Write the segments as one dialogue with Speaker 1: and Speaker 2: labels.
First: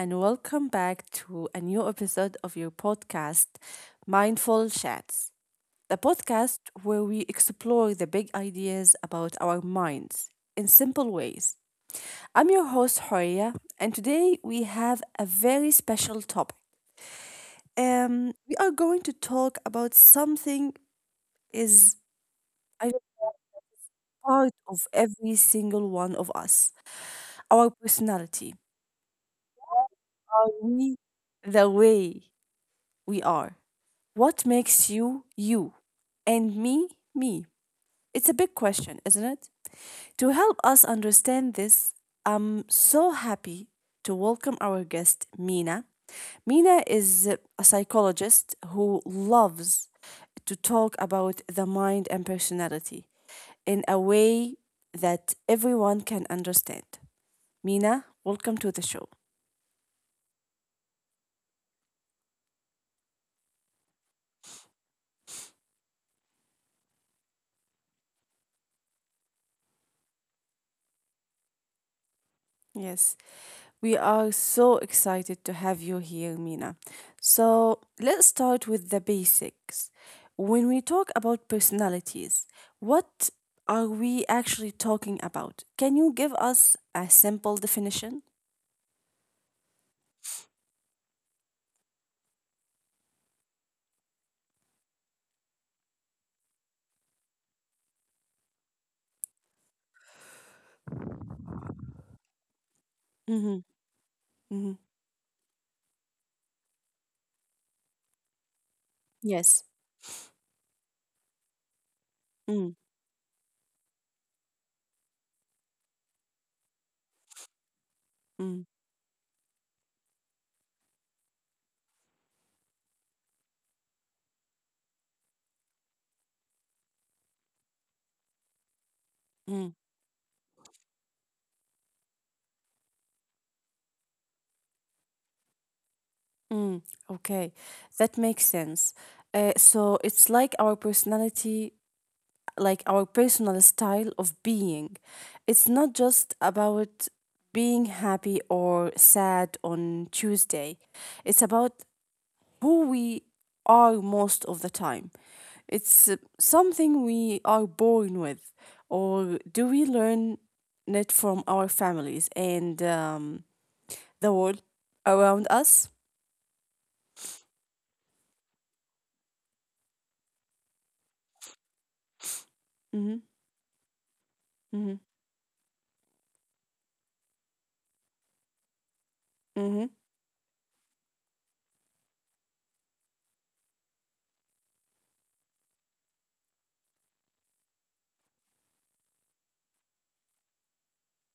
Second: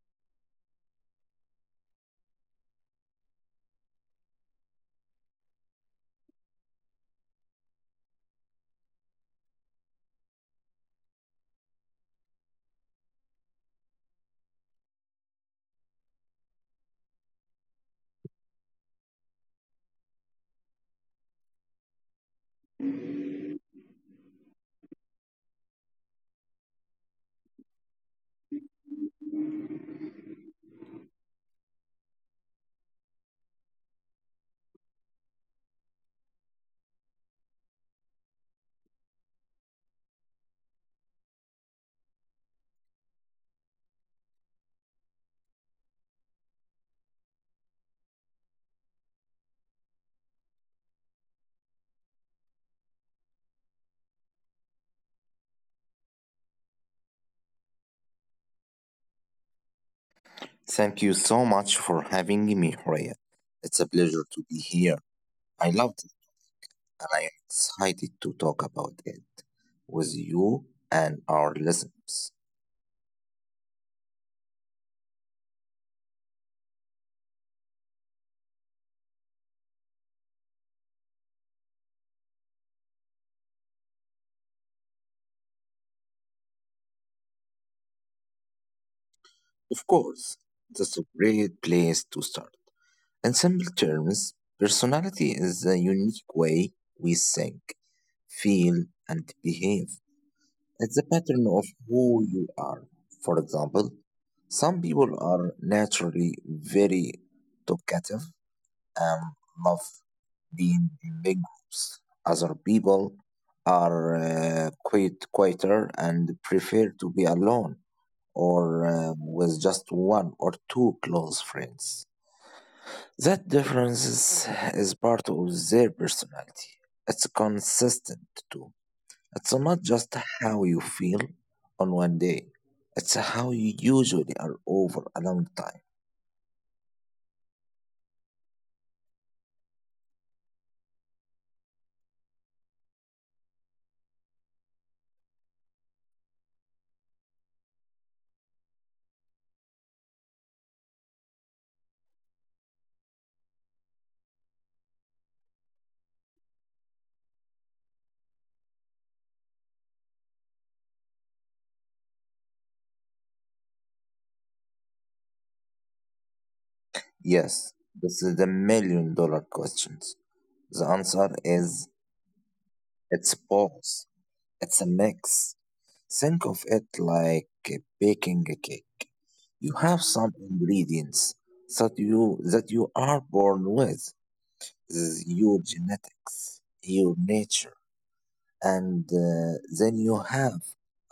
Speaker 1: and welcome back to a new episode of your podcast, Mindful Chats, the podcast where we explore the big ideas about our minds in simple ways. I'm your host, Horia, and today we have a very special topic. We are going to talk about something is I think, part of every single one of us, our personality. Are we the way we are? What makes you, you, and me, me? It's a big question, isn't it? To help us understand this, I'm so happy to welcome our guest, Mina. Mina is a psychologist who loves to talk about the mind and personality in a way that everyone can understand. Mina, welcome to the show.
Speaker 2: Thank you so much for having me, Horia. It's a pleasure to be here. I loved it and I am excited to talk about it with you and our listeners.
Speaker 1: Yes. We are so excited to have you here, Mina. So let's start with the basics. When we talk about personalities, what are we actually talking about? Can you give us a simple definition?
Speaker 2: Of course, that's a great place to start. In simple terms, personality is the unique way we think, feel, and behave. It's a pattern of who you are. For
Speaker 1: Mm-hmm.
Speaker 2: example,
Speaker 1: Mm-hmm.
Speaker 2: some people are naturally very talkative um,
Speaker 1: Yes.
Speaker 2: love being in big groups. Other
Speaker 1: Mm,
Speaker 2: people are quite quieter and prefer to be alone
Speaker 1: mm,
Speaker 2: or with just one or two close friends. That difference is part of their personality. It's consistent too. It's
Speaker 1: mm,
Speaker 2: not just how you feel on one day, it's how you usually are over a long time.
Speaker 1: mm. Okay, that makes sense. So it's like our personality like our personal style of being. It's not just about being happy or sad on Tuesday, it's about who we are most of the time. It's something we are born with, or do we learn it from our families and the world around us?
Speaker 2: Yes, this is the million dollar questions. The answer is
Speaker 1: Mm-hmm,
Speaker 2: it's both.
Speaker 1: mm-hmm,
Speaker 2: It's a mix. Think of it like baking a cake.
Speaker 1: mm-hmm,
Speaker 2: You have some ingredients that you are born with. This is your genetics, your nature, and then you have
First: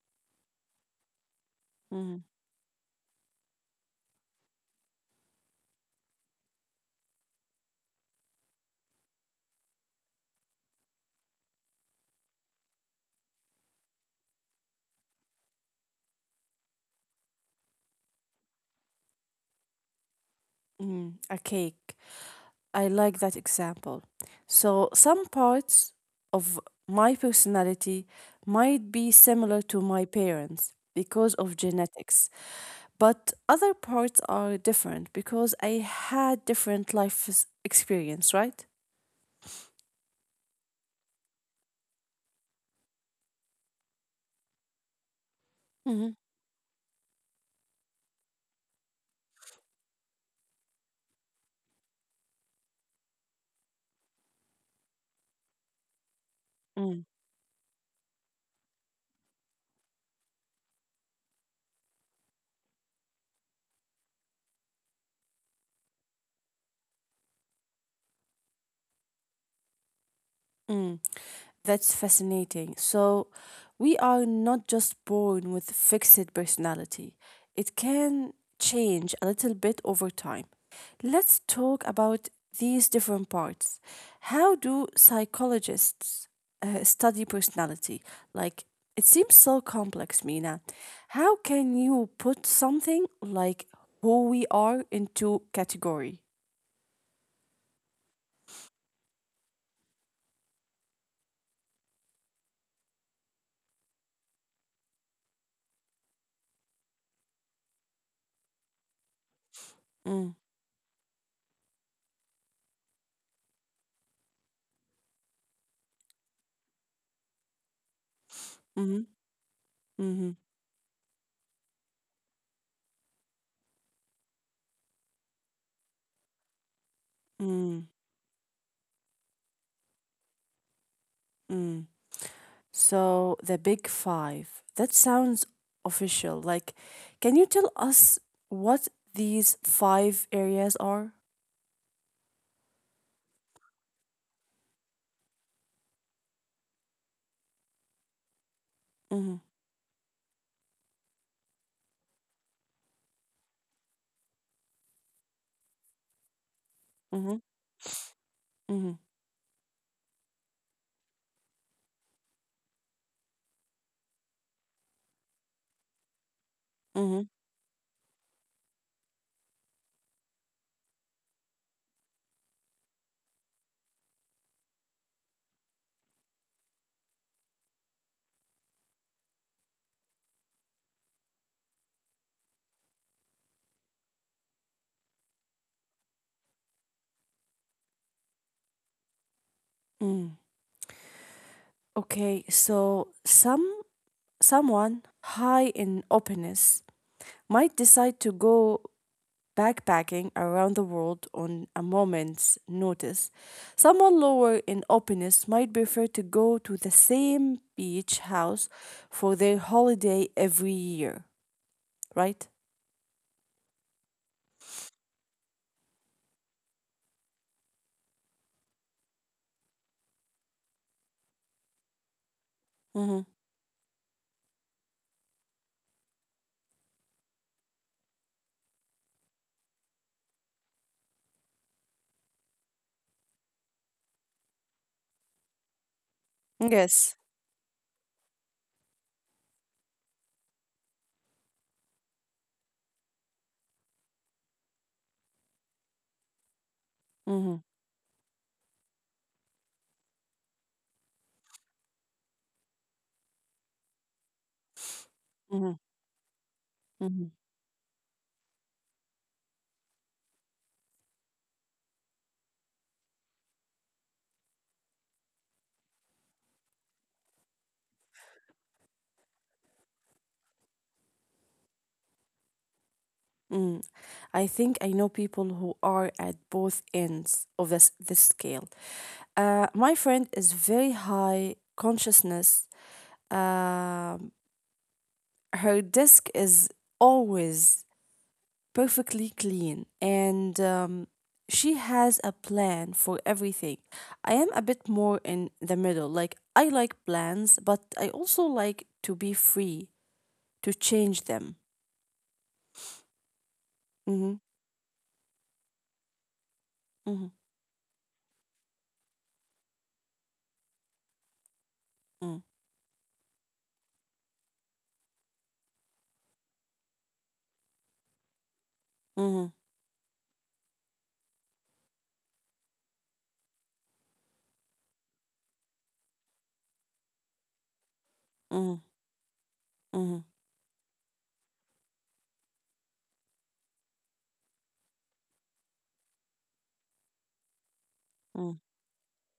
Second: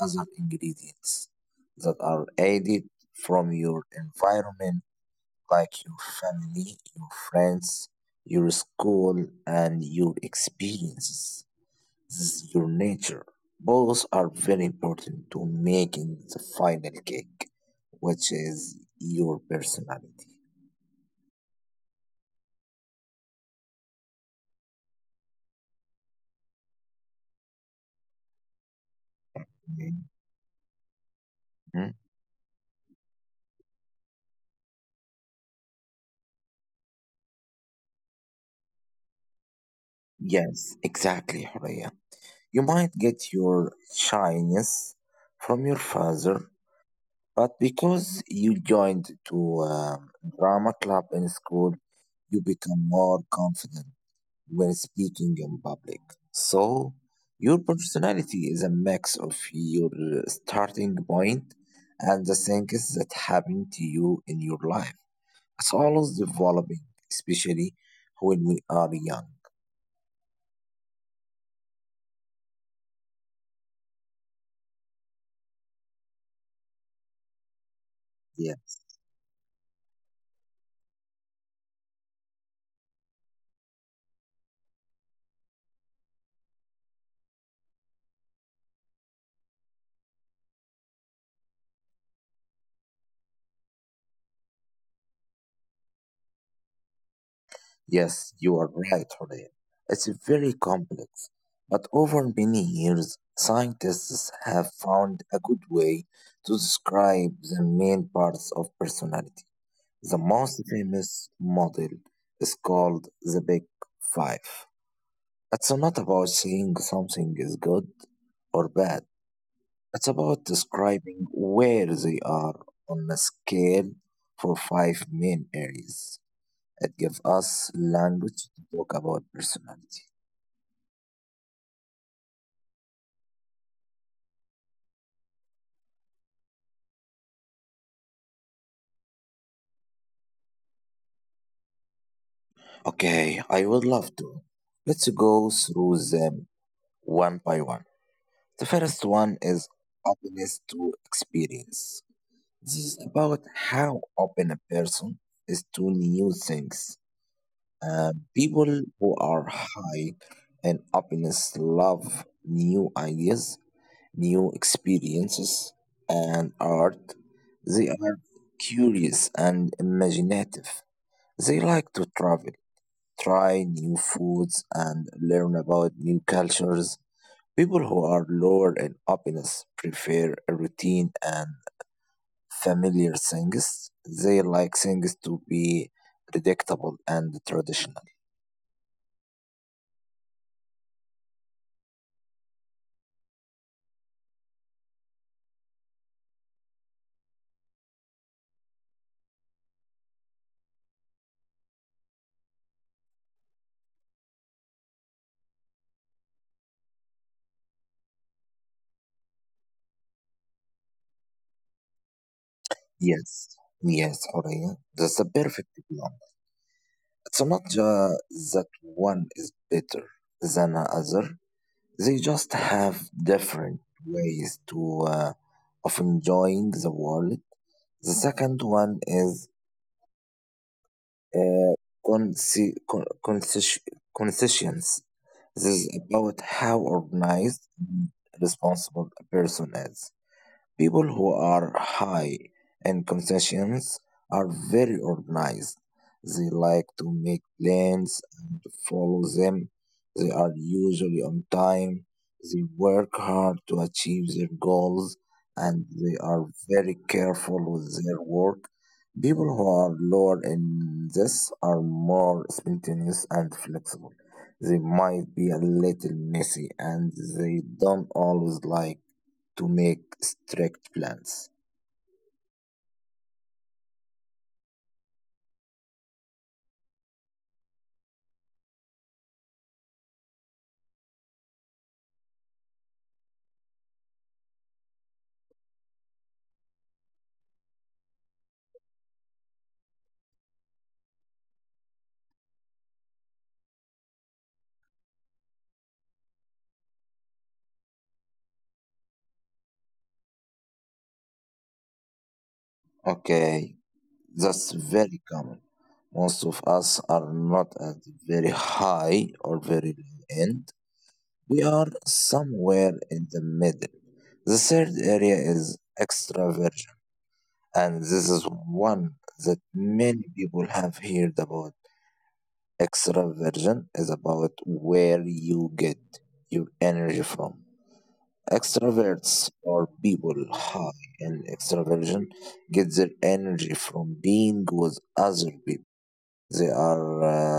Speaker 2: other ingredients that
Speaker 1: mm-hmm,
Speaker 2: are added from your environment, like your family, your friends, your school, and your experiences. Your nature. Both are very important to making the final cake, which is your personality.
Speaker 1: mm-hmm. A I like that example. So, some parts of my personality might be similar to my parents because of
Speaker 2: Mhm.
Speaker 1: genetics, but other parts are different because I had different life experience, right?
Speaker 2: Yes, exactly, Horea. You might get your shyness from your
Speaker 1: Mm-hmm.
Speaker 2: father, but because you joined to a drama club in school, you become more confident when speaking in public. So, your personality is a mix of your starting point and the things that happen to you in your life. It's always developing, especially when we are young.
Speaker 1: Mm-hmm. That's fascinating. So, we are not just born with fixed personality. It can
Speaker 2: Yes,
Speaker 1: change a little bit over time. Let's talk about these different parts. How do psychologists study personality? Like, it seems so complex, Mina. How can you put something like who we are into category?
Speaker 2: yes, you are right, Hurriya. It's very complex, but over many years, scientists have found a good way to describe the main parts of personality. The
Speaker 1: Mm,
Speaker 2: most famous model is called the Big Five. It's not about saying something is good or
Speaker 1: mm-hmm,
Speaker 2: bad, it's
Speaker 1: mm-hmm,
Speaker 2: about describing where they are on a scale for five main areas. It gives
Speaker 1: mm,
Speaker 2: us language to talk about personality.
Speaker 1: mm. So the Big Five. That sounds official. Like, can you tell us what these five areas are?
Speaker 2: Okay, I would love to. Let's go through them one by one. The
Speaker 1: Mm-hmm.
Speaker 2: first one is openness to experience. This is about how open a person is to new
Speaker 1: Mm-hmm.
Speaker 2: things.
Speaker 1: Mm-hmm.
Speaker 2: People who are high in openness love new ideas, new experiences,
Speaker 1: Mm-hmm.
Speaker 2: and art. They are curious and imaginative. They like to travel, try new foods, and learn about new cultures. People who are lower in openness prefer a routine and familiar things. They like things to be predictable and traditional.
Speaker 1: Mm. Okay, so someone high in openness might decide to go backpacking around the world on a moment's notice. Someone lower in openness might prefer to go to the same beach house for their holiday every year. Right?
Speaker 2: Yes, yes, Aurelia. That's a perfect plan. It's not that one is better than another.
Speaker 1: Hmm.
Speaker 2: They just have different ways to uh, of enjoying the world. The second one is uh, consi- con- consci- conscience. This is
Speaker 1: Yes.
Speaker 2: about how organized and responsible a person is. People who are high in concessions are very organized. They
Speaker 1: Hmm.
Speaker 2: like to make plans and follow them. They are usually on time. They work hard to achieve
Speaker 1: Hmm.
Speaker 2: their goals and
Speaker 1: Hmm.
Speaker 2: they are very careful with their work. People who are lower in this are more spontaneous and flexible. They might be a little messy and they don't always like to make strict plans.
Speaker 1: Hmm. I think I know people who are at both ends of this scale. My friend is very high consciousness. Um, her desk is always perfectly clean and she has a plan for everything. I am a bit more in the middle. Like, I like plans, but I also like to be free to change them. Mhm,
Speaker 2: Okay, that's very common.
Speaker 1: mhm,
Speaker 2: Most of us are not at the very high or very low end.
Speaker 1: mm,
Speaker 2: We are somewhere in the middle. The third area is extraversion, and
Speaker 1: mhm,
Speaker 2: this is one that many people have heard about. Extraversion is about where you get your
Speaker 1: mhm,
Speaker 2: energy from.
Speaker 1: mhm,
Speaker 2: Extroverts are people high in extraversion get their energy from being with other people. They
Speaker 1: mm,
Speaker 2: are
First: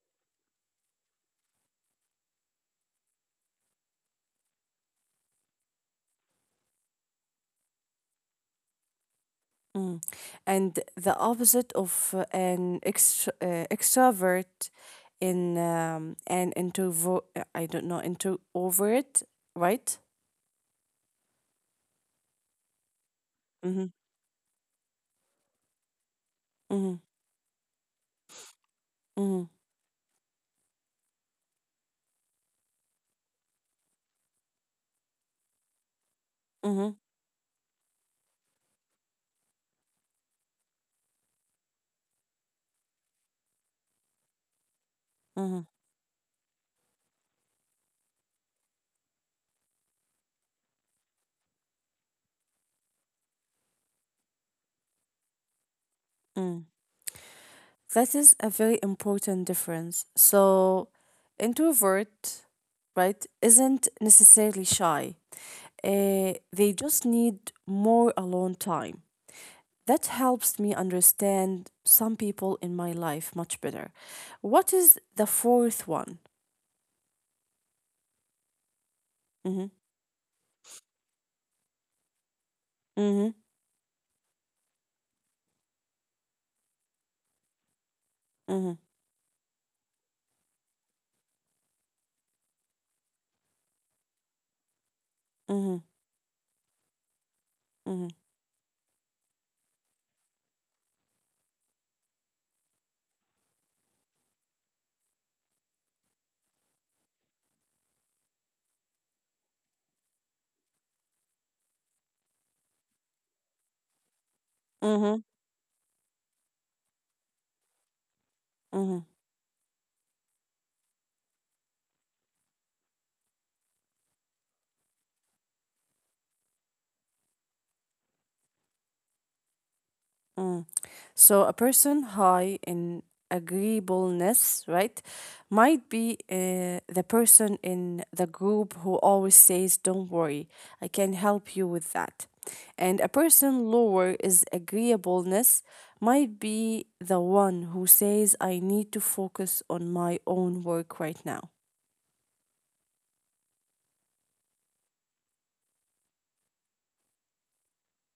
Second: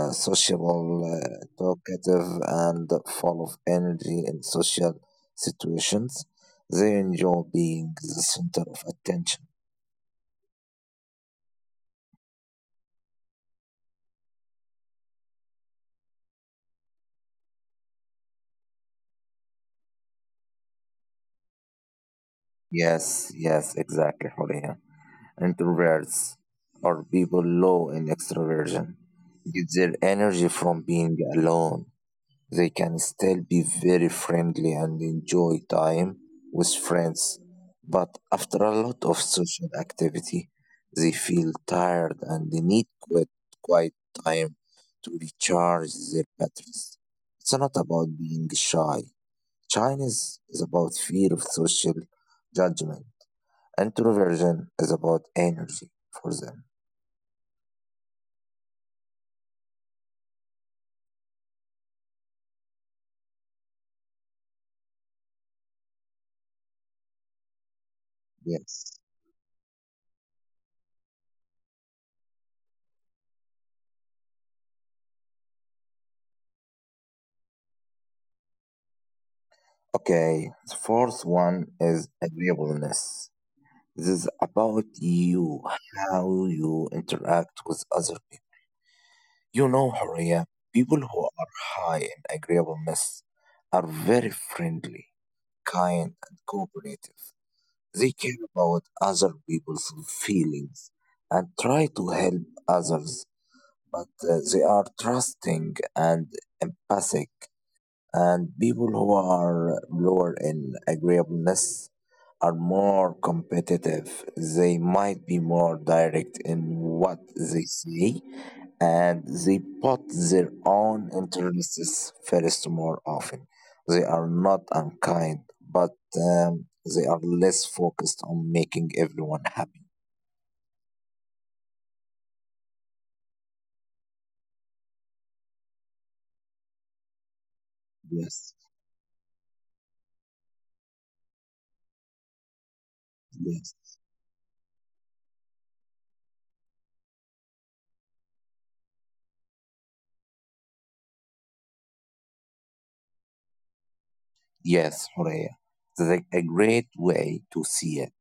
Speaker 2: sociable, talkative, and full of energy in social situations. They enjoy being the center of attention.
Speaker 1: mm. And the opposite of an extrovert in an introvert, I don't know, introvert, right?
Speaker 2: Yes,
Speaker 1: Mm-hmm,
Speaker 2: exactly, Horia. Introverts
Speaker 1: mm-hmm,
Speaker 2: or people low in extroversion
Speaker 1: mm-hmm,
Speaker 2: get their energy from being alone. They can still be very friendly and enjoy time with
Speaker 1: mm-hmm,
Speaker 2: friends, but after a lot of social activity, they feel tired and they need quiet time to
Speaker 1: mm-hmm,
Speaker 2: recharge their batteries. It's not about being shy. Shyness is about fear of social judgment. Introversion is about energy for them.
Speaker 1: mm. That is a very important difference. So, introvert, right, isn't necessarily shy. They just need more alone
Speaker 2: Yes.
Speaker 1: time. That helps me understand some people in my life much better. What is the fourth one? Mm-hmm.
Speaker 2: Okay. The fourth one is agreeableness.
Speaker 1: Mm-hmm.
Speaker 2: This is about you, how you interact with other people.
Speaker 1: Mm-hmm.
Speaker 2: You know, Horia, people who are high in agreeableness are very friendly,
Speaker 1: Mm-hmm.
Speaker 2: kind, and cooperative. They care about other people's feelings and try to help others, but they are trusting and empathic and people who are lower in agreeableness are more competitive. They
Speaker 1: Mm-hmm.
Speaker 2: might be more direct in what they say,
Speaker 1: Mm-hmm.
Speaker 2: and they put their own interests first more often. They are not unkind, but um, they are less focused on making everyone happy.
Speaker 1: Mm. So, a person high in agreeableness, right, might be the person in the
Speaker 2: Yes,
Speaker 1: group who always says, "Don't worry, I can help you with that." And a person
Speaker 2: yes,
Speaker 1: lower is agreeableness might be the one who says, "I need to focus on my own work right now."
Speaker 2: yes, Horea. That's a great way to see it.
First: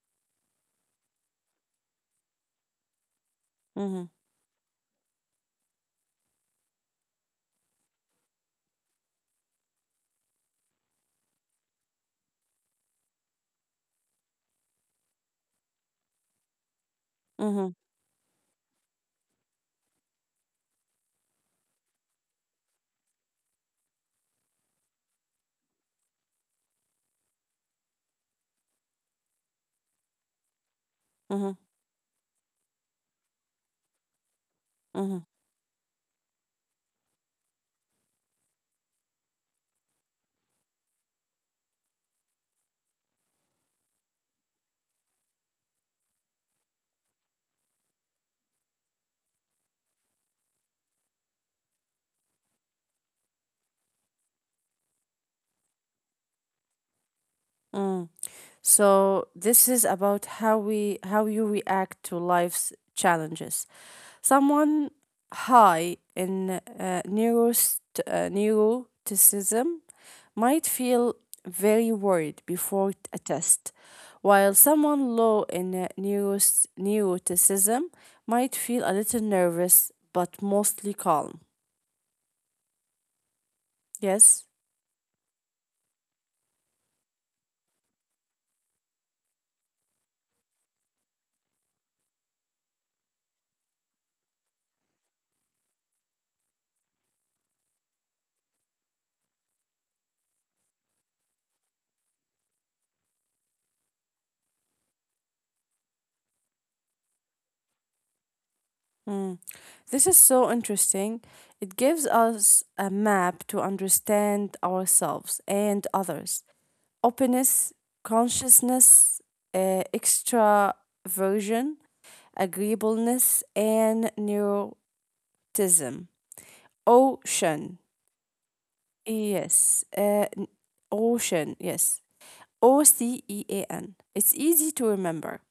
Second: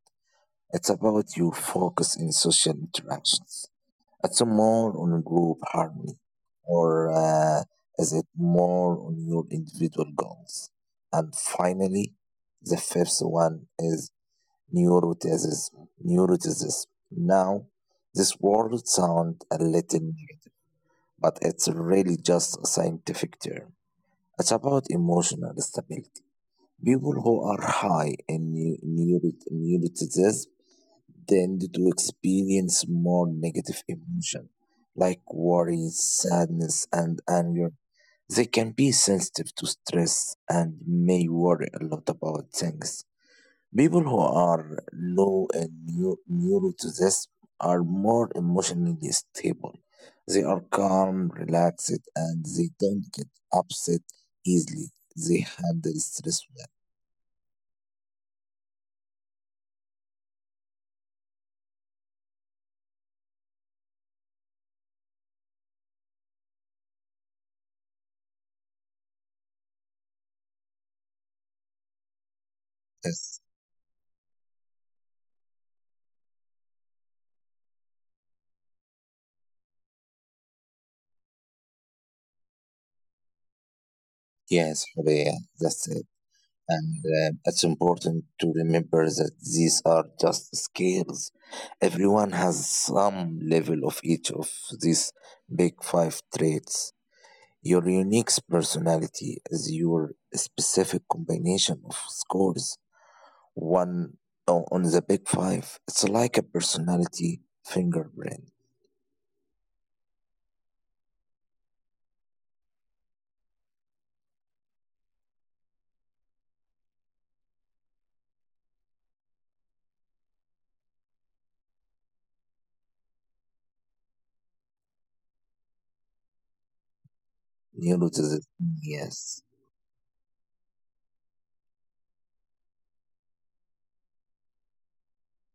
Speaker 2: It's about your focus in social interactions.
Speaker 1: Mm-hmm.
Speaker 2: It's a more on group harmony, or is it more on your individual goals? And finally, the fifth one is neuroticism. Neuroticism. Now,
Speaker 1: Mm-hmm.
Speaker 2: this word sounds a little negative, but it's really just a scientific term. It's about emotional stability. People who are high in neuroticism
Speaker 1: Mm-hmm.
Speaker 2: tend to experience more negative emotion like
Speaker 1: Mm-hmm.
Speaker 2: worry, sadness, and anger. They can be sensitive to stress and may worry a lot about things. People who are low in neuroticism are more emotionally stable. They are calm, relaxed, and they don't get upset easily. They handle stress well.
Speaker 1: Mm. So this is about how you react to life's challenges. Someone high in neuroticism might feel very worried before a
Speaker 2: Yes,
Speaker 1: test, while someone low in neuroticism might feel a little nervous but mostly calm. Yes?
Speaker 2: yes, Horea, that's it. And it's important to remember that these are just scales. Everyone has some level of each of these big five traits. Your unique personality is your specific combination of scores. One on the big five, it's like a personality fingerprint.
Speaker 1: Mm. This is so interesting. It gives us a map to understand ourselves and others. Openness, consciousness, extraversion, agreeableness, and neuroticism. Ocean.
Speaker 2: Neuroticism, yes.
Speaker 1: Yes. Ocean. Yes. OCEAN. It's easy to remember.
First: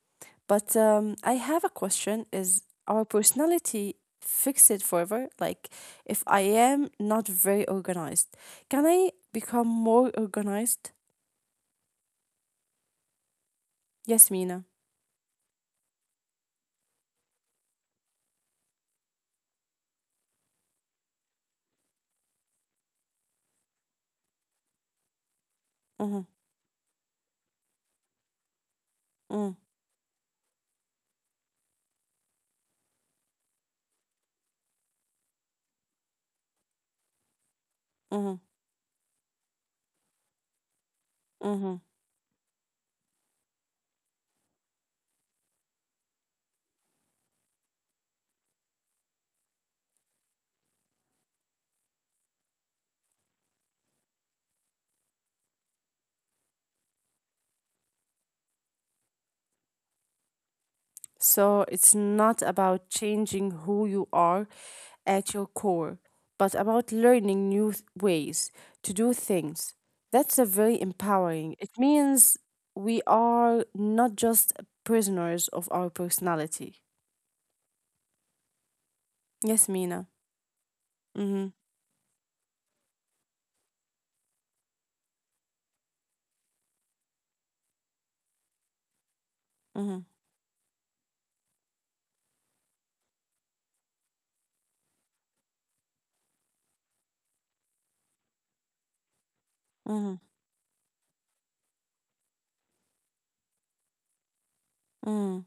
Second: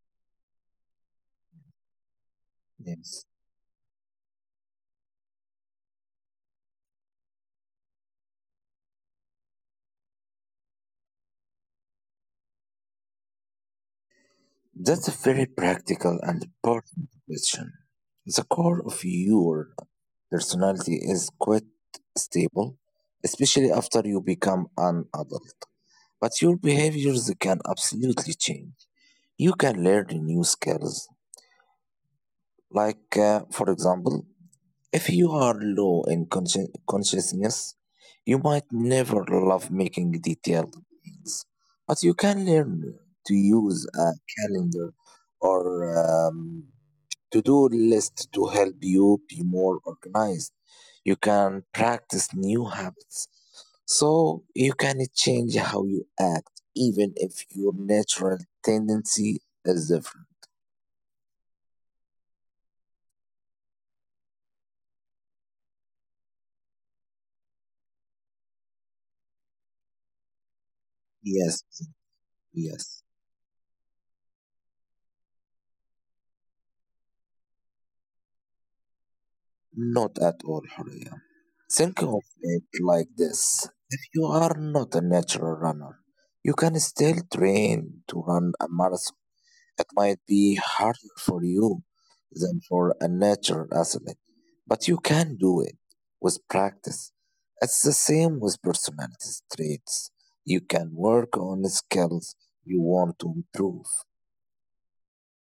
Speaker 1: But I have a question is our
Speaker 2: Yes.
Speaker 1: personality fixed forever? Like, if I am not very organized, can I become more organized? Yes, Mina.
Speaker 2: That's a very practical and important question. The core of your personality is quite stable, especially after you become an adult.
Speaker 1: Mm-hmm,
Speaker 2: But your behaviors can absolutely change.
Speaker 1: mm-hmm,
Speaker 2: You can learn new skills, like, for example, if you are low in consciousness, you
Speaker 1: mm-hmm.
Speaker 2: might never love making detailed plans,
Speaker 1: Mm-hmm.
Speaker 2: but you can learn to use a calendar or to-do list to help you be more organized. You can practice new habits so you can change how you act, even if your natural tendency is different.
Speaker 1: So it's not about changing who you are at your core, but about learning new ways to do things. That's a very empowering.
Speaker 2: Yes,
Speaker 1: It means we
Speaker 2: yes.
Speaker 1: are not just prisoners of our personality. Yes, Mina.
Speaker 2: Not at all, Horia.
Speaker 1: Mm-hmm.
Speaker 2: Think of it like this. If you are not a natural runner, you can still train to run a marathon. It
Speaker 1: Mm-hmm.
Speaker 2: might be harder for you than for a natural athlete, but you can do it with practice. It's the same with personality traits.
Speaker 1: Mm-hmm.
Speaker 2: You can work on the skills you want to improve.
Speaker 1: Mm-hmm.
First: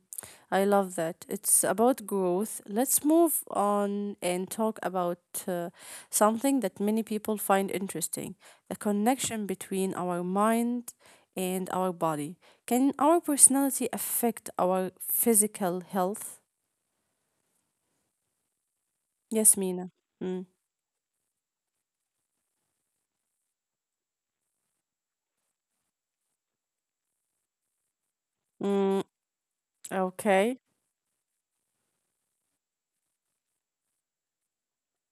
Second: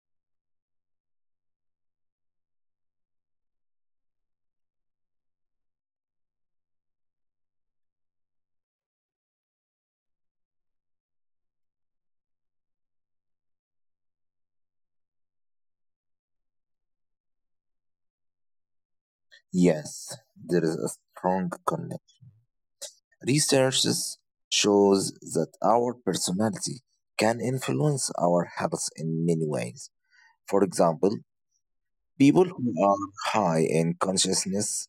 Speaker 1: I love that. It's about growth. Let's move on and talk about uh, something that many people find interesting, the connection between our mind and our body. Can our personality affect our physical health? Yes, Mina.
Speaker 2: Yes,
Speaker 1: Mm.
Speaker 2: there is a strong connection. Research shows that our personality can influence our habits
Speaker 1: Mm.
Speaker 2: in many ways.
Speaker 1: Okay.
Speaker 2: For example, people who are high in consciousness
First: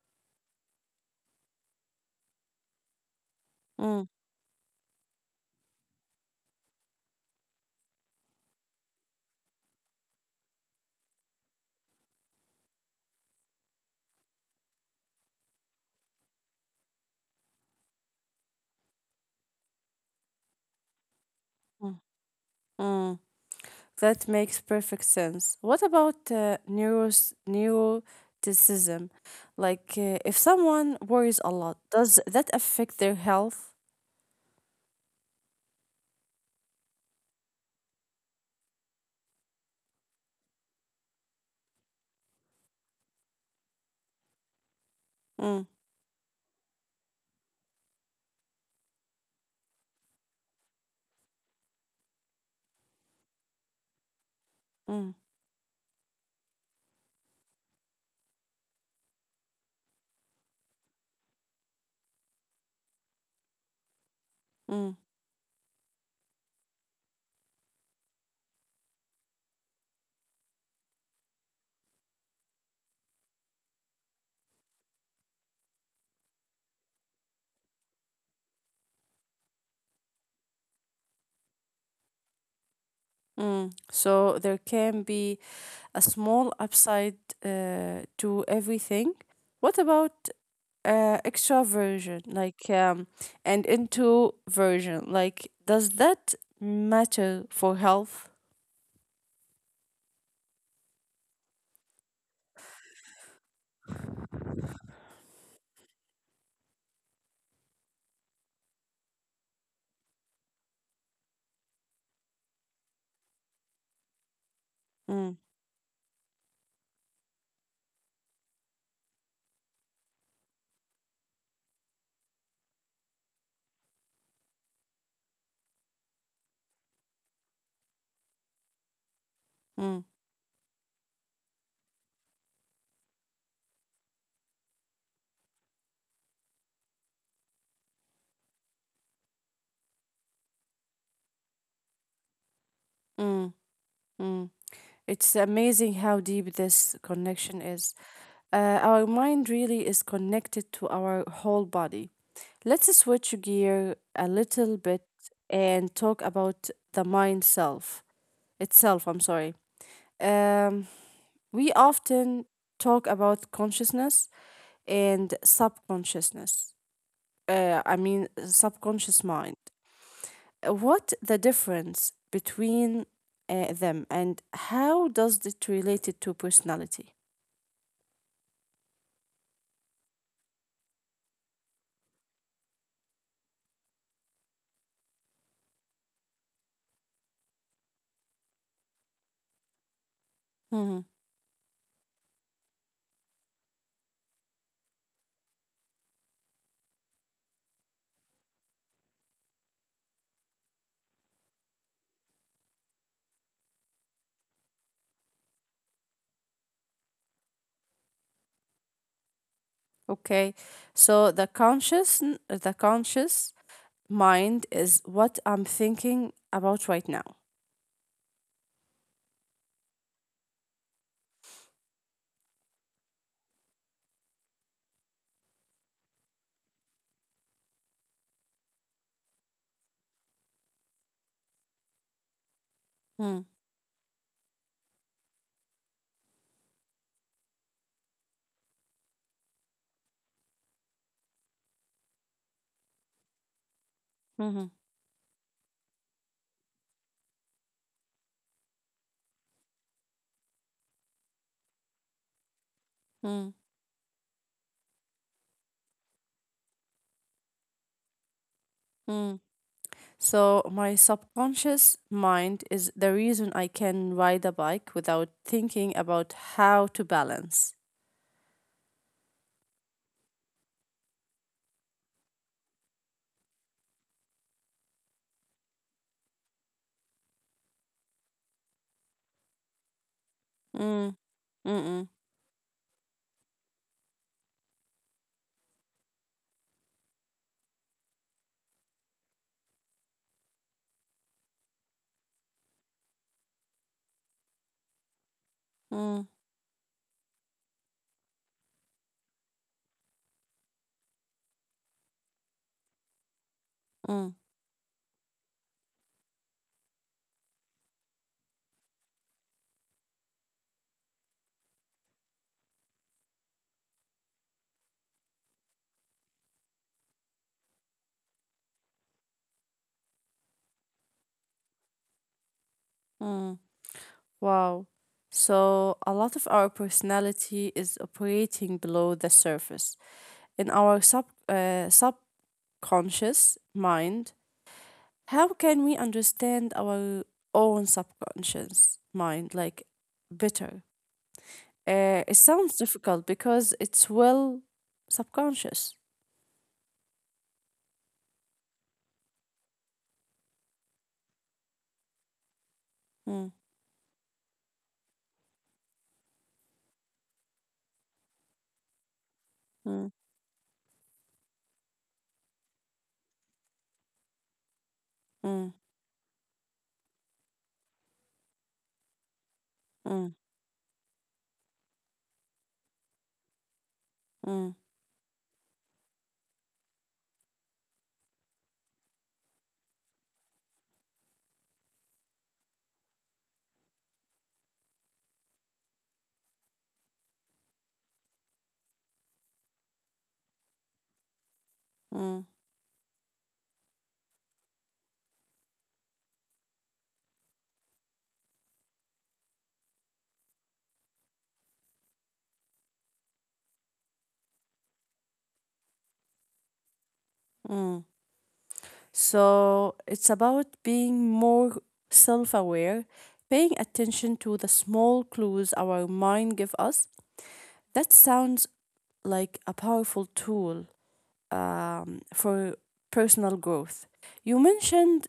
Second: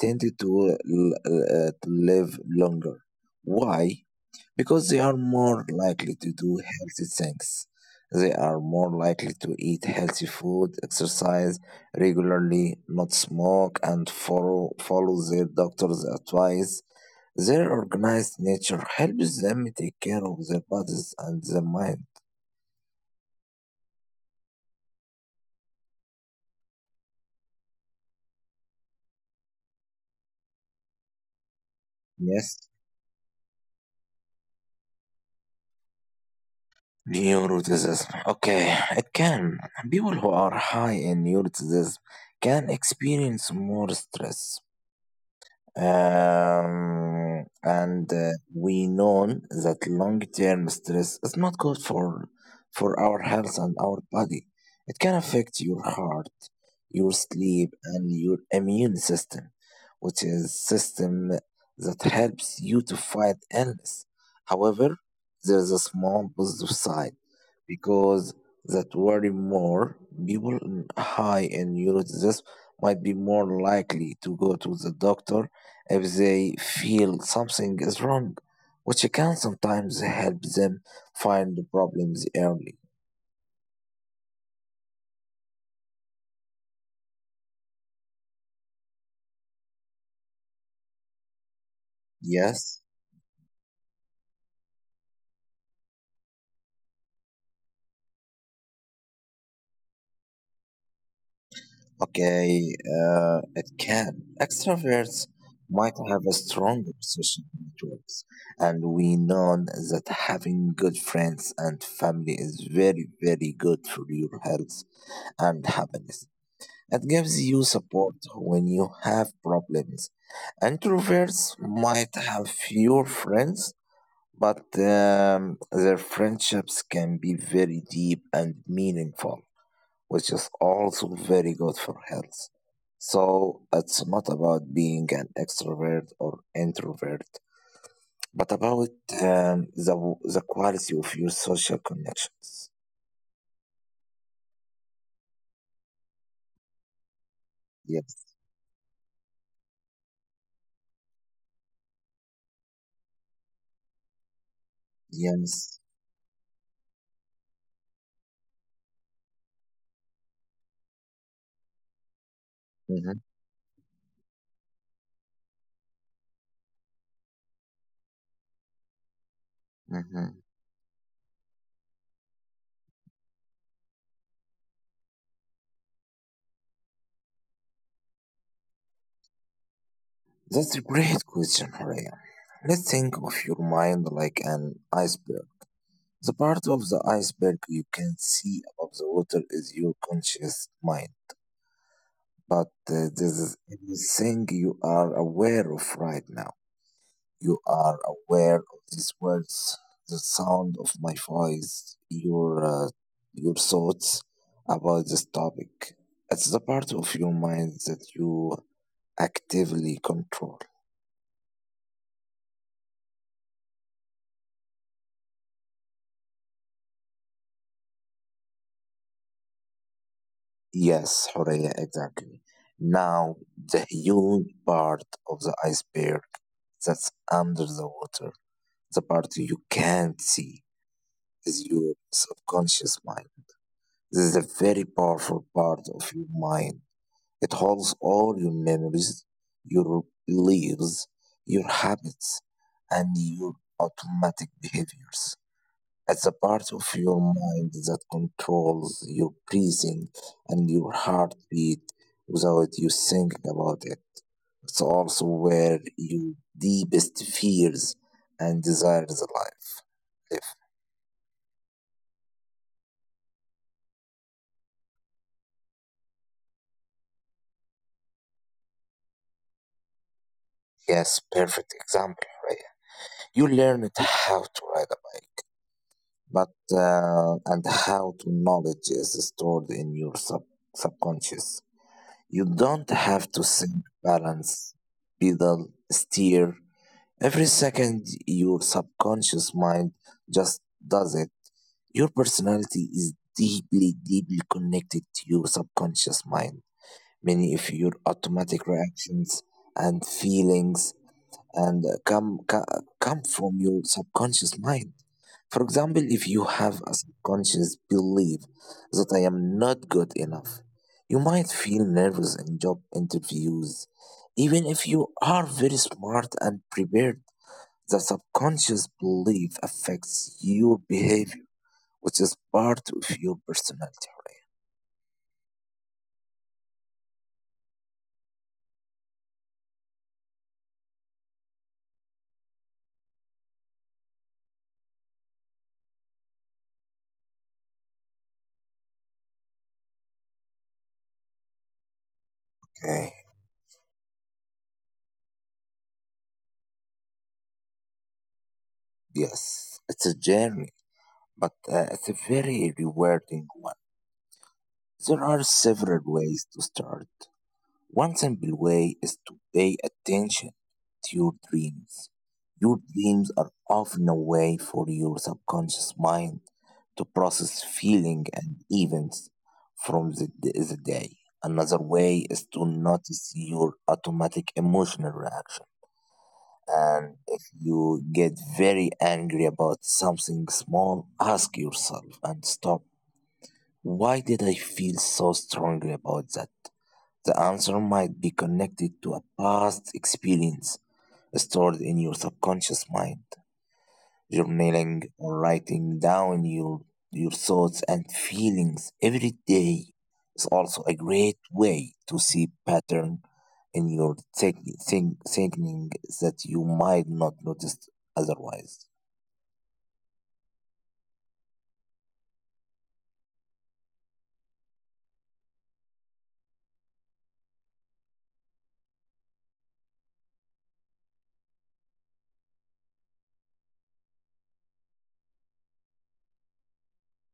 Speaker 2: tend to, to live longer.
Speaker 1: Mm.
Speaker 2: Why? Because they are more likely to do healthy things. They are more likely to eat healthy food, exercise regularly, not smoke, and follow their doctor's advice. Their organized nature helps them take care of their bodies and their
Speaker 1: Mm.
Speaker 2: mind.
Speaker 1: Mm. That makes perfect sense. What about neuroticism? Like, if someone worries a lot, does
Speaker 2: Yes.
Speaker 1: that affect their health?
Speaker 2: Neuroticism. Okay, it can. People who are high in neuroticism can experience more stress.
Speaker 1: Mm,
Speaker 2: And We know that long-term stress is not good for our health and our body. It
Speaker 1: mm,
Speaker 2: can affect your heart, your sleep, and your immune system, which is system that helps you to fight illness.
Speaker 1: mm,
Speaker 2: However, there's a small positive side because that worry more people high in neuroticism might be more likely to go to the doctor if they feel something is wrong, which can sometimes help them find the problems early.
Speaker 1: mm. So, there can be a small upside to everything. What about extroversion,
Speaker 2: Yes,
Speaker 1: like, and introversion? Like, does that matter for health?
Speaker 2: okay, it can. Extroverts might have a strong social networks, and we know that having good friends and family is very, very good for your health and
Speaker 1: Mm,
Speaker 2: happiness. It gives you support when you have problems. Introverts might have fewer friends but their friendships can be very deep and meaningful, which
Speaker 1: mm,
Speaker 2: is also very good for health. So it's not about being an extrovert or introvert, but about the quality of your social connections.
Speaker 1: mm, mm. It's amazing how deep this connection
Speaker 2: Yes,
Speaker 1: is. Our mind really is connected to our whole body. Let's switch gear a little bit
Speaker 2: yes.
Speaker 1: and talk about the mind self itself. I'm sorry. Um, we often
Speaker 2: Hmm.
Speaker 1: talk about consciousness and subconsciousness. I mean, subconscious mind.
Speaker 2: Hmm.
Speaker 1: What the difference between them and how does it relate to personality?
Speaker 2: That's a great question, Maria. Let's think of your mind like an iceberg. The part of the iceberg you can see above the water is your conscious mind,
Speaker 1: Mhm.
Speaker 2: but this is everything you are aware of right now. You are aware of these words, the sound of my voice, your thoughts about this topic. It's the part of your mind that you actively control.
Speaker 1: Okay. So the conscious mind is what I'm thinking about right now.
Speaker 2: Yes, Horea, exactly. Now, the huge part of the iceberg that's under the water, the part you can't see, is your subconscious mind. This
Speaker 1: Mm,
Speaker 2: is a very powerful part of your mind. It holds all your memories, your beliefs, your habits, and your automatic behaviors.
Speaker 1: mhm,
Speaker 2: It's a part of your mind that controls your breathing and your heartbeat without you thinking about it. It's
Speaker 1: mm,
Speaker 2: also where your deepest fears and desires live.
Speaker 1: mm. So my subconscious mind is the reason I can ride a bike without thinking about how to balance.
Speaker 2: Yes, perfect example, right? You learned how to ride a bike, but and how to knowledge is stored in your subconscious.
Speaker 1: Mm,
Speaker 2: You
Speaker 1: mm,
Speaker 2: don't have to think, balance, pedal, steer. Every second, your subconscious mind just does it. Your personality is deeply, deeply connected to your subconscious mind.
Speaker 1: mm, mm,
Speaker 2: Many of your automatic reactions and feelings and uh, come co- come from your subconscious mind.
Speaker 1: mm.
Speaker 2: For example, if you have a subconscious belief that I am not good enough, you might feel nervous in job interviews, even if you are very smart and prepared. The subconscious belief affects your behavior, which is part of your personality.
Speaker 1: Wow. So, a lot of our personality is operating below the surface. In our subconscious mind, how can we understand our own subconscious mind like better?
Speaker 2: Okay.
Speaker 1: It sounds difficult because it's well subconscious.
Speaker 2: Yes, it's a journey, but it's a very rewarding one.
Speaker 1: Mm,
Speaker 2: There are several ways to start. One simple way is to pay attention to your
Speaker 1: mm,
Speaker 2: dreams. Your dreams are often a way for your subconscious mind to
Speaker 1: mm,
Speaker 2: process feeling and events from the day. Another
Speaker 1: mm,
Speaker 2: way is to notice your automatic emotional reaction.
Speaker 1: mm,
Speaker 2: And if you get very angry about something small, ask yourself and stop. Why did I feel so strongly about that? The answer might be connected to a past experience stored in your subconscious mind.
Speaker 1: mm,
Speaker 2: Journaling or writing down your thoughts and feelings every day is also a great way to see pattern in your thinking that you might not notice otherwise.
Speaker 1: mm. So it's about being more self aware, paying attention to the small clues our mind give us. That sounds like a powerful tool for personal growth. You mentioned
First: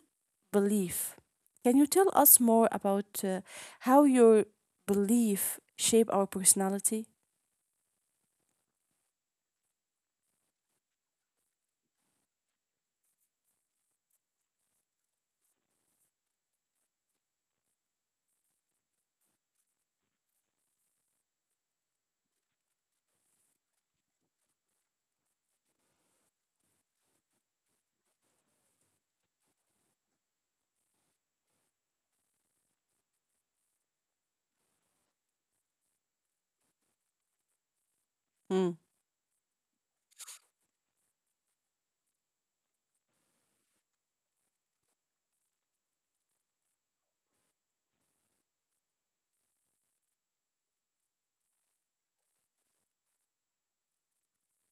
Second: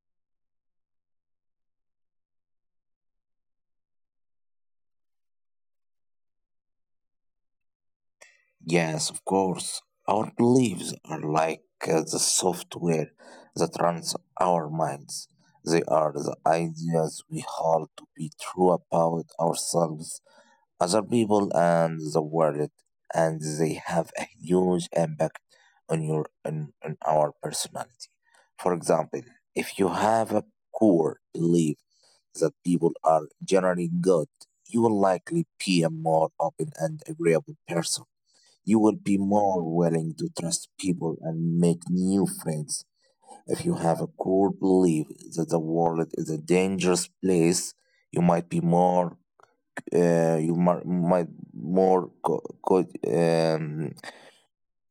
Speaker 1: belief. Can you tell us more about how your belief shape our personality?
Speaker 2: Yes, of course. Our beliefs are like the software that runs our minds. They are the ideas we hold to be true about ourselves, other people, and the world, and they have a huge impact on our personality. For example, if you have a core belief that people are generally good, you will likely be a more open and agreeable person. You
Speaker 1: Mm,
Speaker 2: will be more willing to trust people and make new friends. If you have a core belief that the world is a dangerous place, you might be more, you might more co- co-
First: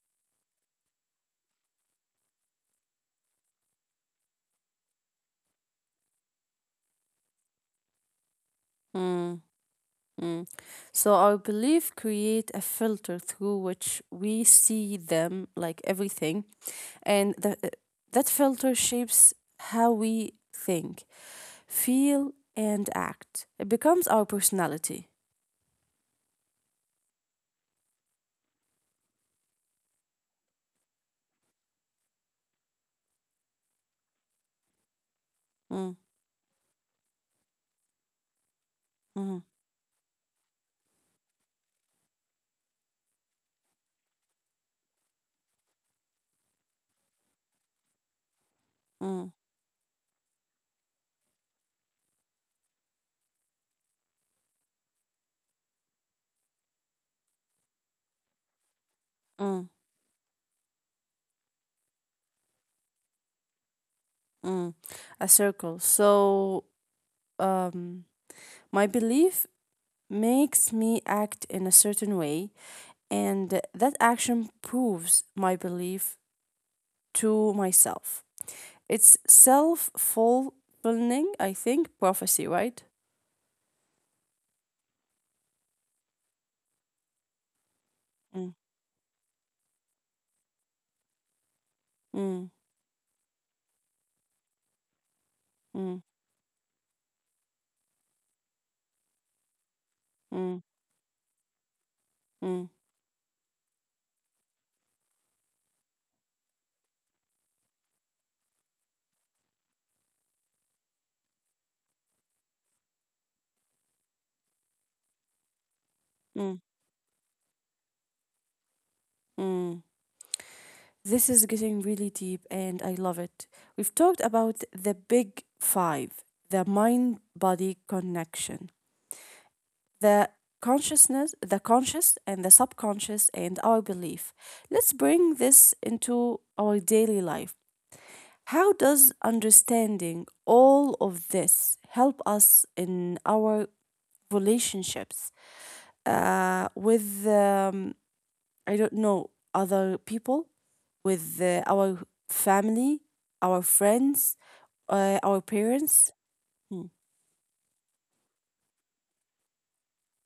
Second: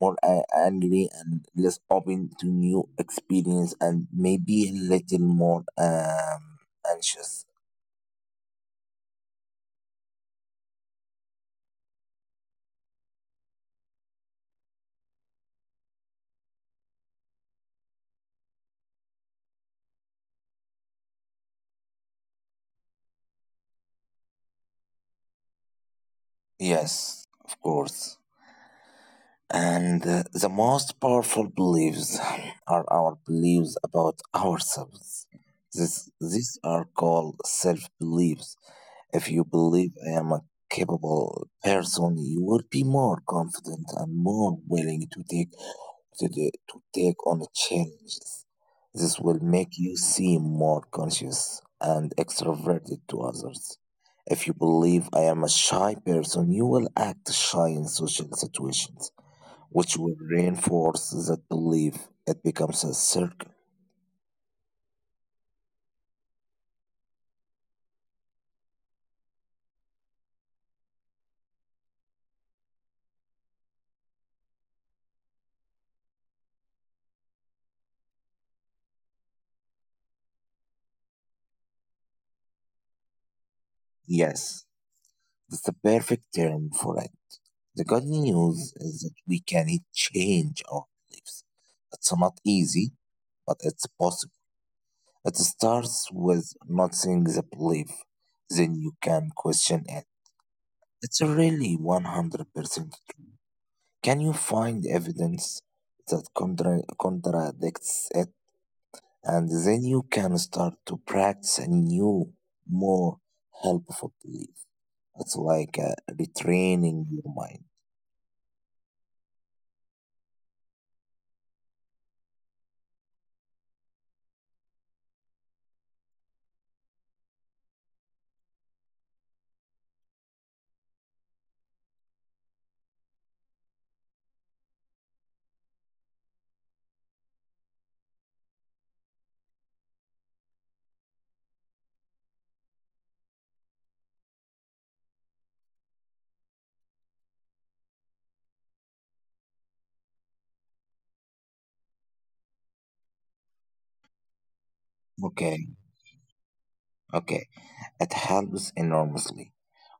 Speaker 2: more angry and less open to new experience and maybe a little more anxious.
Speaker 1: mm, mm. So our belief create a filter through which we see them like everything and that filter shapes how we think, feel, and act. It becomes our personality.
Speaker 2: Yes, of course. And the most powerful beliefs are our beliefs about ourselves.
Speaker 1: Mm,
Speaker 2: These are called self beliefs. If
Speaker 1: mm,
Speaker 2: you believe I am a capable person, you will be more confident and more willing to take on challenges. This
Speaker 1: mm,
Speaker 2: will make you seem more conscious and extroverted to others. If you believe I am a shy person, you will act shy in social situations,
Speaker 1: mm,
Speaker 2: which will reinforce that belief. It becomes a circle.
Speaker 1: mm. A circle. So, um, my belief makes me act in a certain way, and that action proves my belief to myself. It's self fulfilling, I think, prophecy, right?
Speaker 2: Yes, that's the perfect term for it. The good
Speaker 1: Mm,
Speaker 2: news is that we can change our beliefs. It's not
Speaker 1: mm,
Speaker 2: easy, but it's possible. It
Speaker 1: mm,
Speaker 2: starts with noticing the belief, then you can question it.
Speaker 1: mm,
Speaker 2: It's really
Speaker 1: mm,
Speaker 2: 100% true. Can you find evidence that contradicts it? And then you can start to practice a new, more helpful belief. It's like
Speaker 1: mm.
Speaker 2: retraining your mind.
Speaker 1: Mm. This is getting really deep and I love it. We've talked about the big five, the mind body connection, the consciousness, the conscious and the subconscious, and our belief. Let's bring this into our daily life. How does understanding all of this help us in our relationships with, I don't know, other people? With our family, our friends, our
Speaker 2: Okay,
Speaker 1: parents. Mm,
Speaker 2: okay. It helps enormously.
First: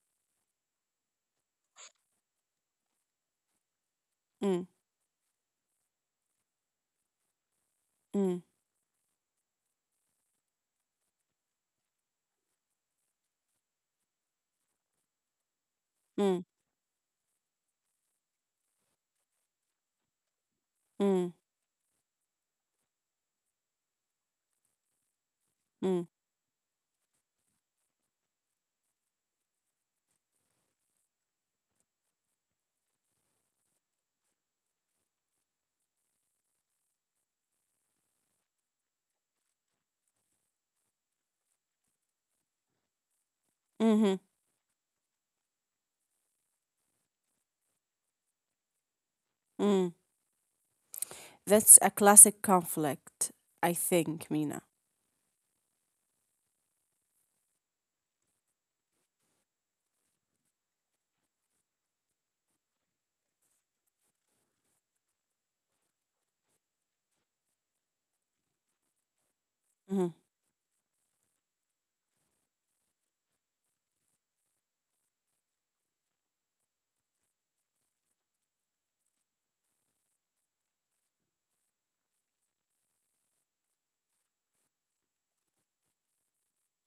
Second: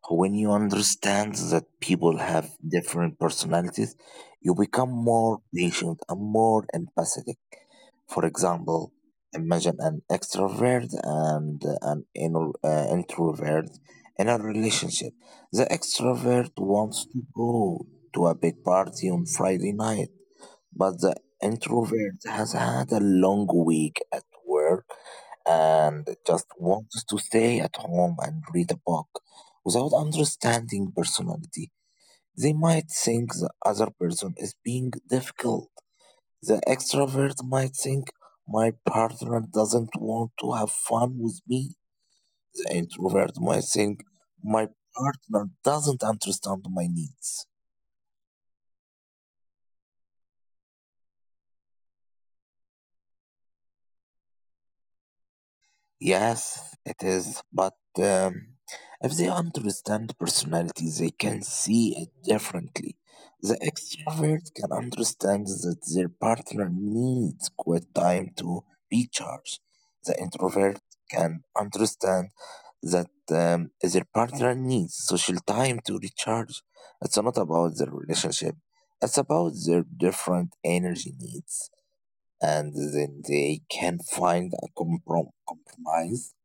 Speaker 2: When you understand that people have different personalities, you
Speaker 1: mm,
Speaker 2: become more patient and more empathetic.
Speaker 1: mm,
Speaker 2: For example, imagine an extrovert and an introvert in a relationship. The
Speaker 1: mm,
Speaker 2: extrovert wants to go to a big party on Friday night,
Speaker 1: mm,
Speaker 2: but the introvert has had a long week at work
Speaker 1: mm,
Speaker 2: and just wants to stay at home and read a book without understanding personality. They might think the other person is being difficult. The extrovert might think my partner doesn't want to have fun with me. The
Speaker 1: mhm,
Speaker 2: introvert might think my partner doesn't understand my needs.
Speaker 1: mm. That's a classic conflict, I think, Mina.
Speaker 2: Yes, it is. But if they understand personality, they can see it differently. The extrovert can understand that their partner needs quiet time to
Speaker 1: Mhm,
Speaker 2: recharge. The introvert can understand that their partner needs social time to recharge. It's not about their relationship, it's about their different energy needs, and then they can find a compromise.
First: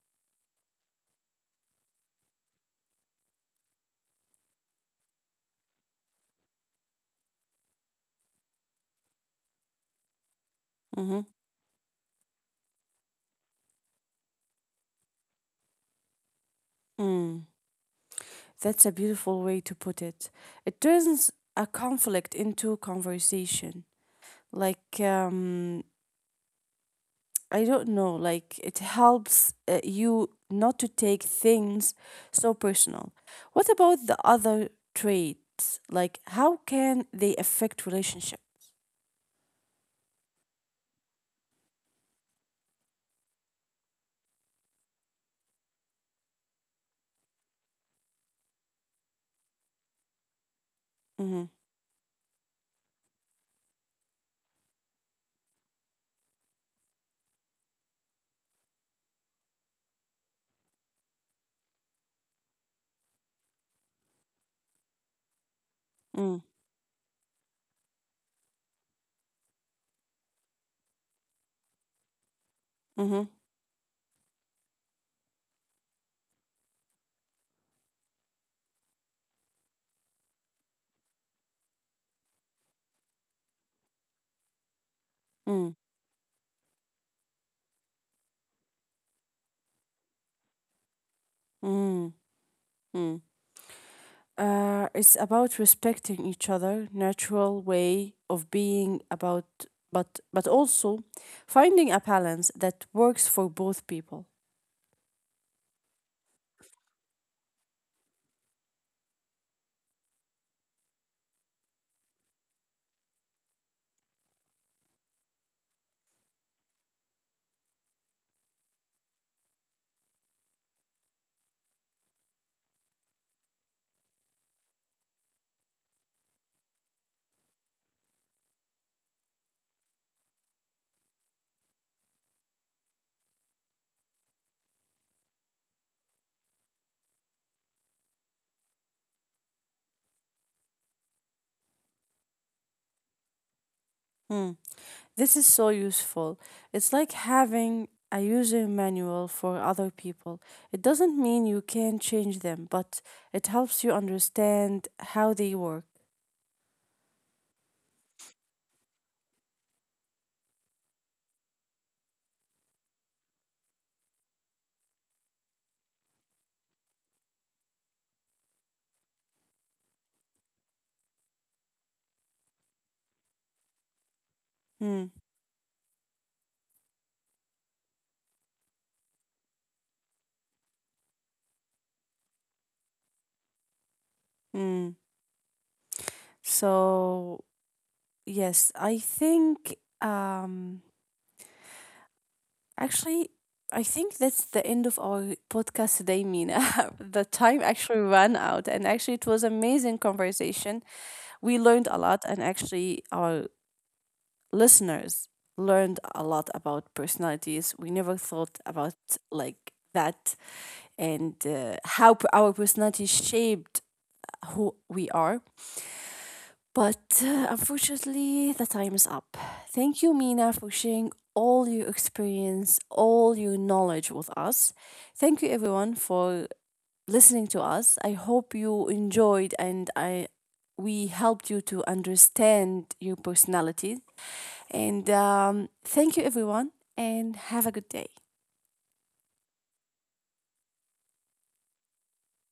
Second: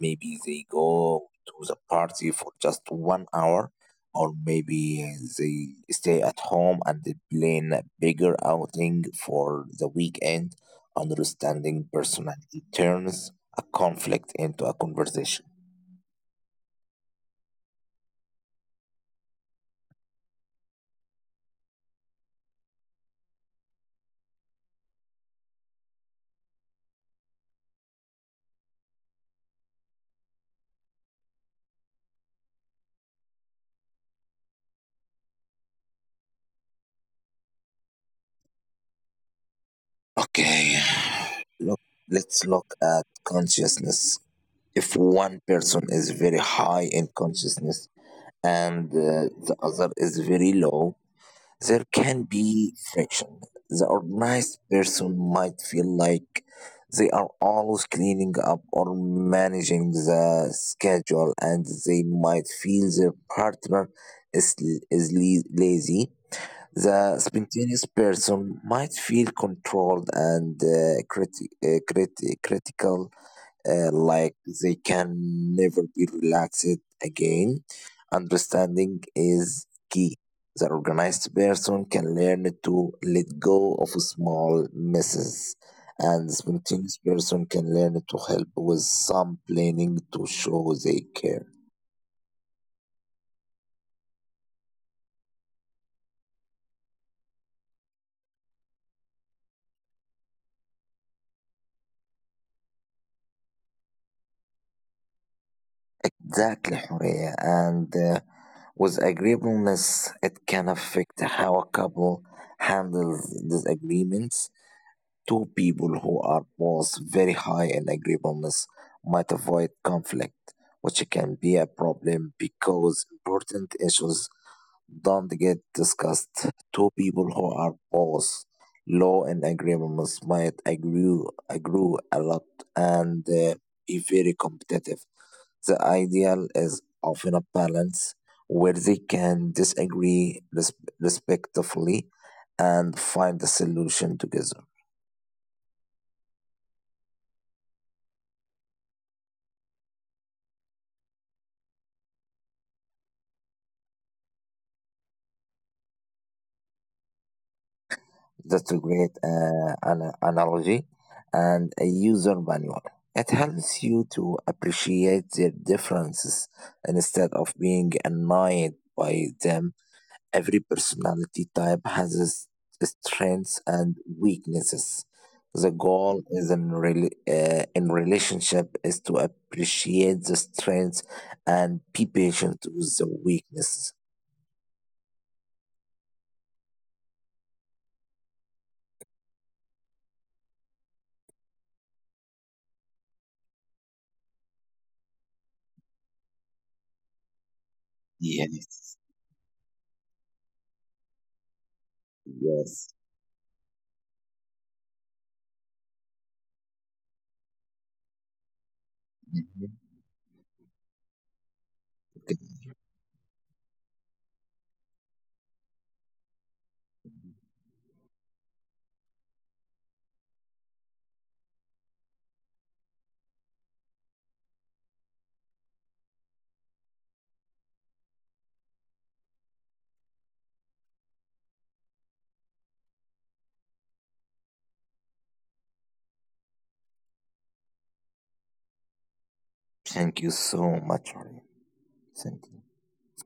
Speaker 2: Maybe they go to the party for just 1 hour, or maybe they stay at home and they plan a bigger outing for the weekend.
Speaker 1: mhm,
Speaker 2: Understanding personality turns a conflict into a conversation.
Speaker 1: mm. That's a beautiful way to put it. It turns a conflict into conversation. Like, I don't know, like it helps you not to take things so personal. What about the other traits? Like, how can they affect relationship?
Speaker 2: Okay, look, let's look at consciousness. If one person is very high in consciousness and the other is very low,
Speaker 1: Mm-hmm.
Speaker 2: there can be friction. The organized person might feel like they are always cleaning up or managing the schedule, and they might feel their partner is, lazy.
Speaker 1: Mm,
Speaker 2: The spontaneous person might feel controlled and critical,
Speaker 1: mm-hmm.
Speaker 2: like they can never be relaxed again. Understanding is key. The organized person can learn to let go of small misses, and the
Speaker 1: Mm,
Speaker 2: spontaneous person can learn to help with some planning to show they care.
Speaker 1: mm, mm. It's about respecting each other, natural way of being about, but also finding a balance that works for both people.
Speaker 2: Exactly, Horea. And with agreeableness, it can affect how a couple handles disagreements. Two people who are both very high in agreeableness might avoid conflict, which can be a problem because important issues don't get discussed. Two people who are both low in agreeableness might agree a lot and be very competitive. The ideal is often a balance where they can disagree respectfully and find a solution together.
Speaker 1: Hmm. This is so useful. It's like having a user manual for other people. It doesn't mean you can change them, but it helps you understand how they work.
Speaker 2: That's a great analogy, and a user manual. It helps you to appreciate their differences instead of being annoyed by them. Every personality type has its strengths and weaknesses. The
Speaker 1: Hmm.
Speaker 2: goal is in relationship is to appreciate the strengths and be patient with the weaknesses.
Speaker 1: Hmm. So, yes, I think, um, actually, I think that's the end of our podcast today, Mina. The time actually
Speaker 2: Yes.
Speaker 1: ran out, and actually, it was amazing conversation. We learned a
Speaker 2: Yes.
Speaker 1: lot, and actually, our listeners learned a lot about personalities. We never thought
Speaker 2: Mhm.
Speaker 1: about like that and how p- our personality shaped who we are. But unfortunately, the time is up. Thank you, Mina, for sharing all your experience, all your knowledge with us. Thank you, everyone, for listening to us. I hope you enjoyed and I we helped you to understand your personality and thank you, everyone, and have a good day.
Speaker 2: Thank you so much. Arya. Thank you.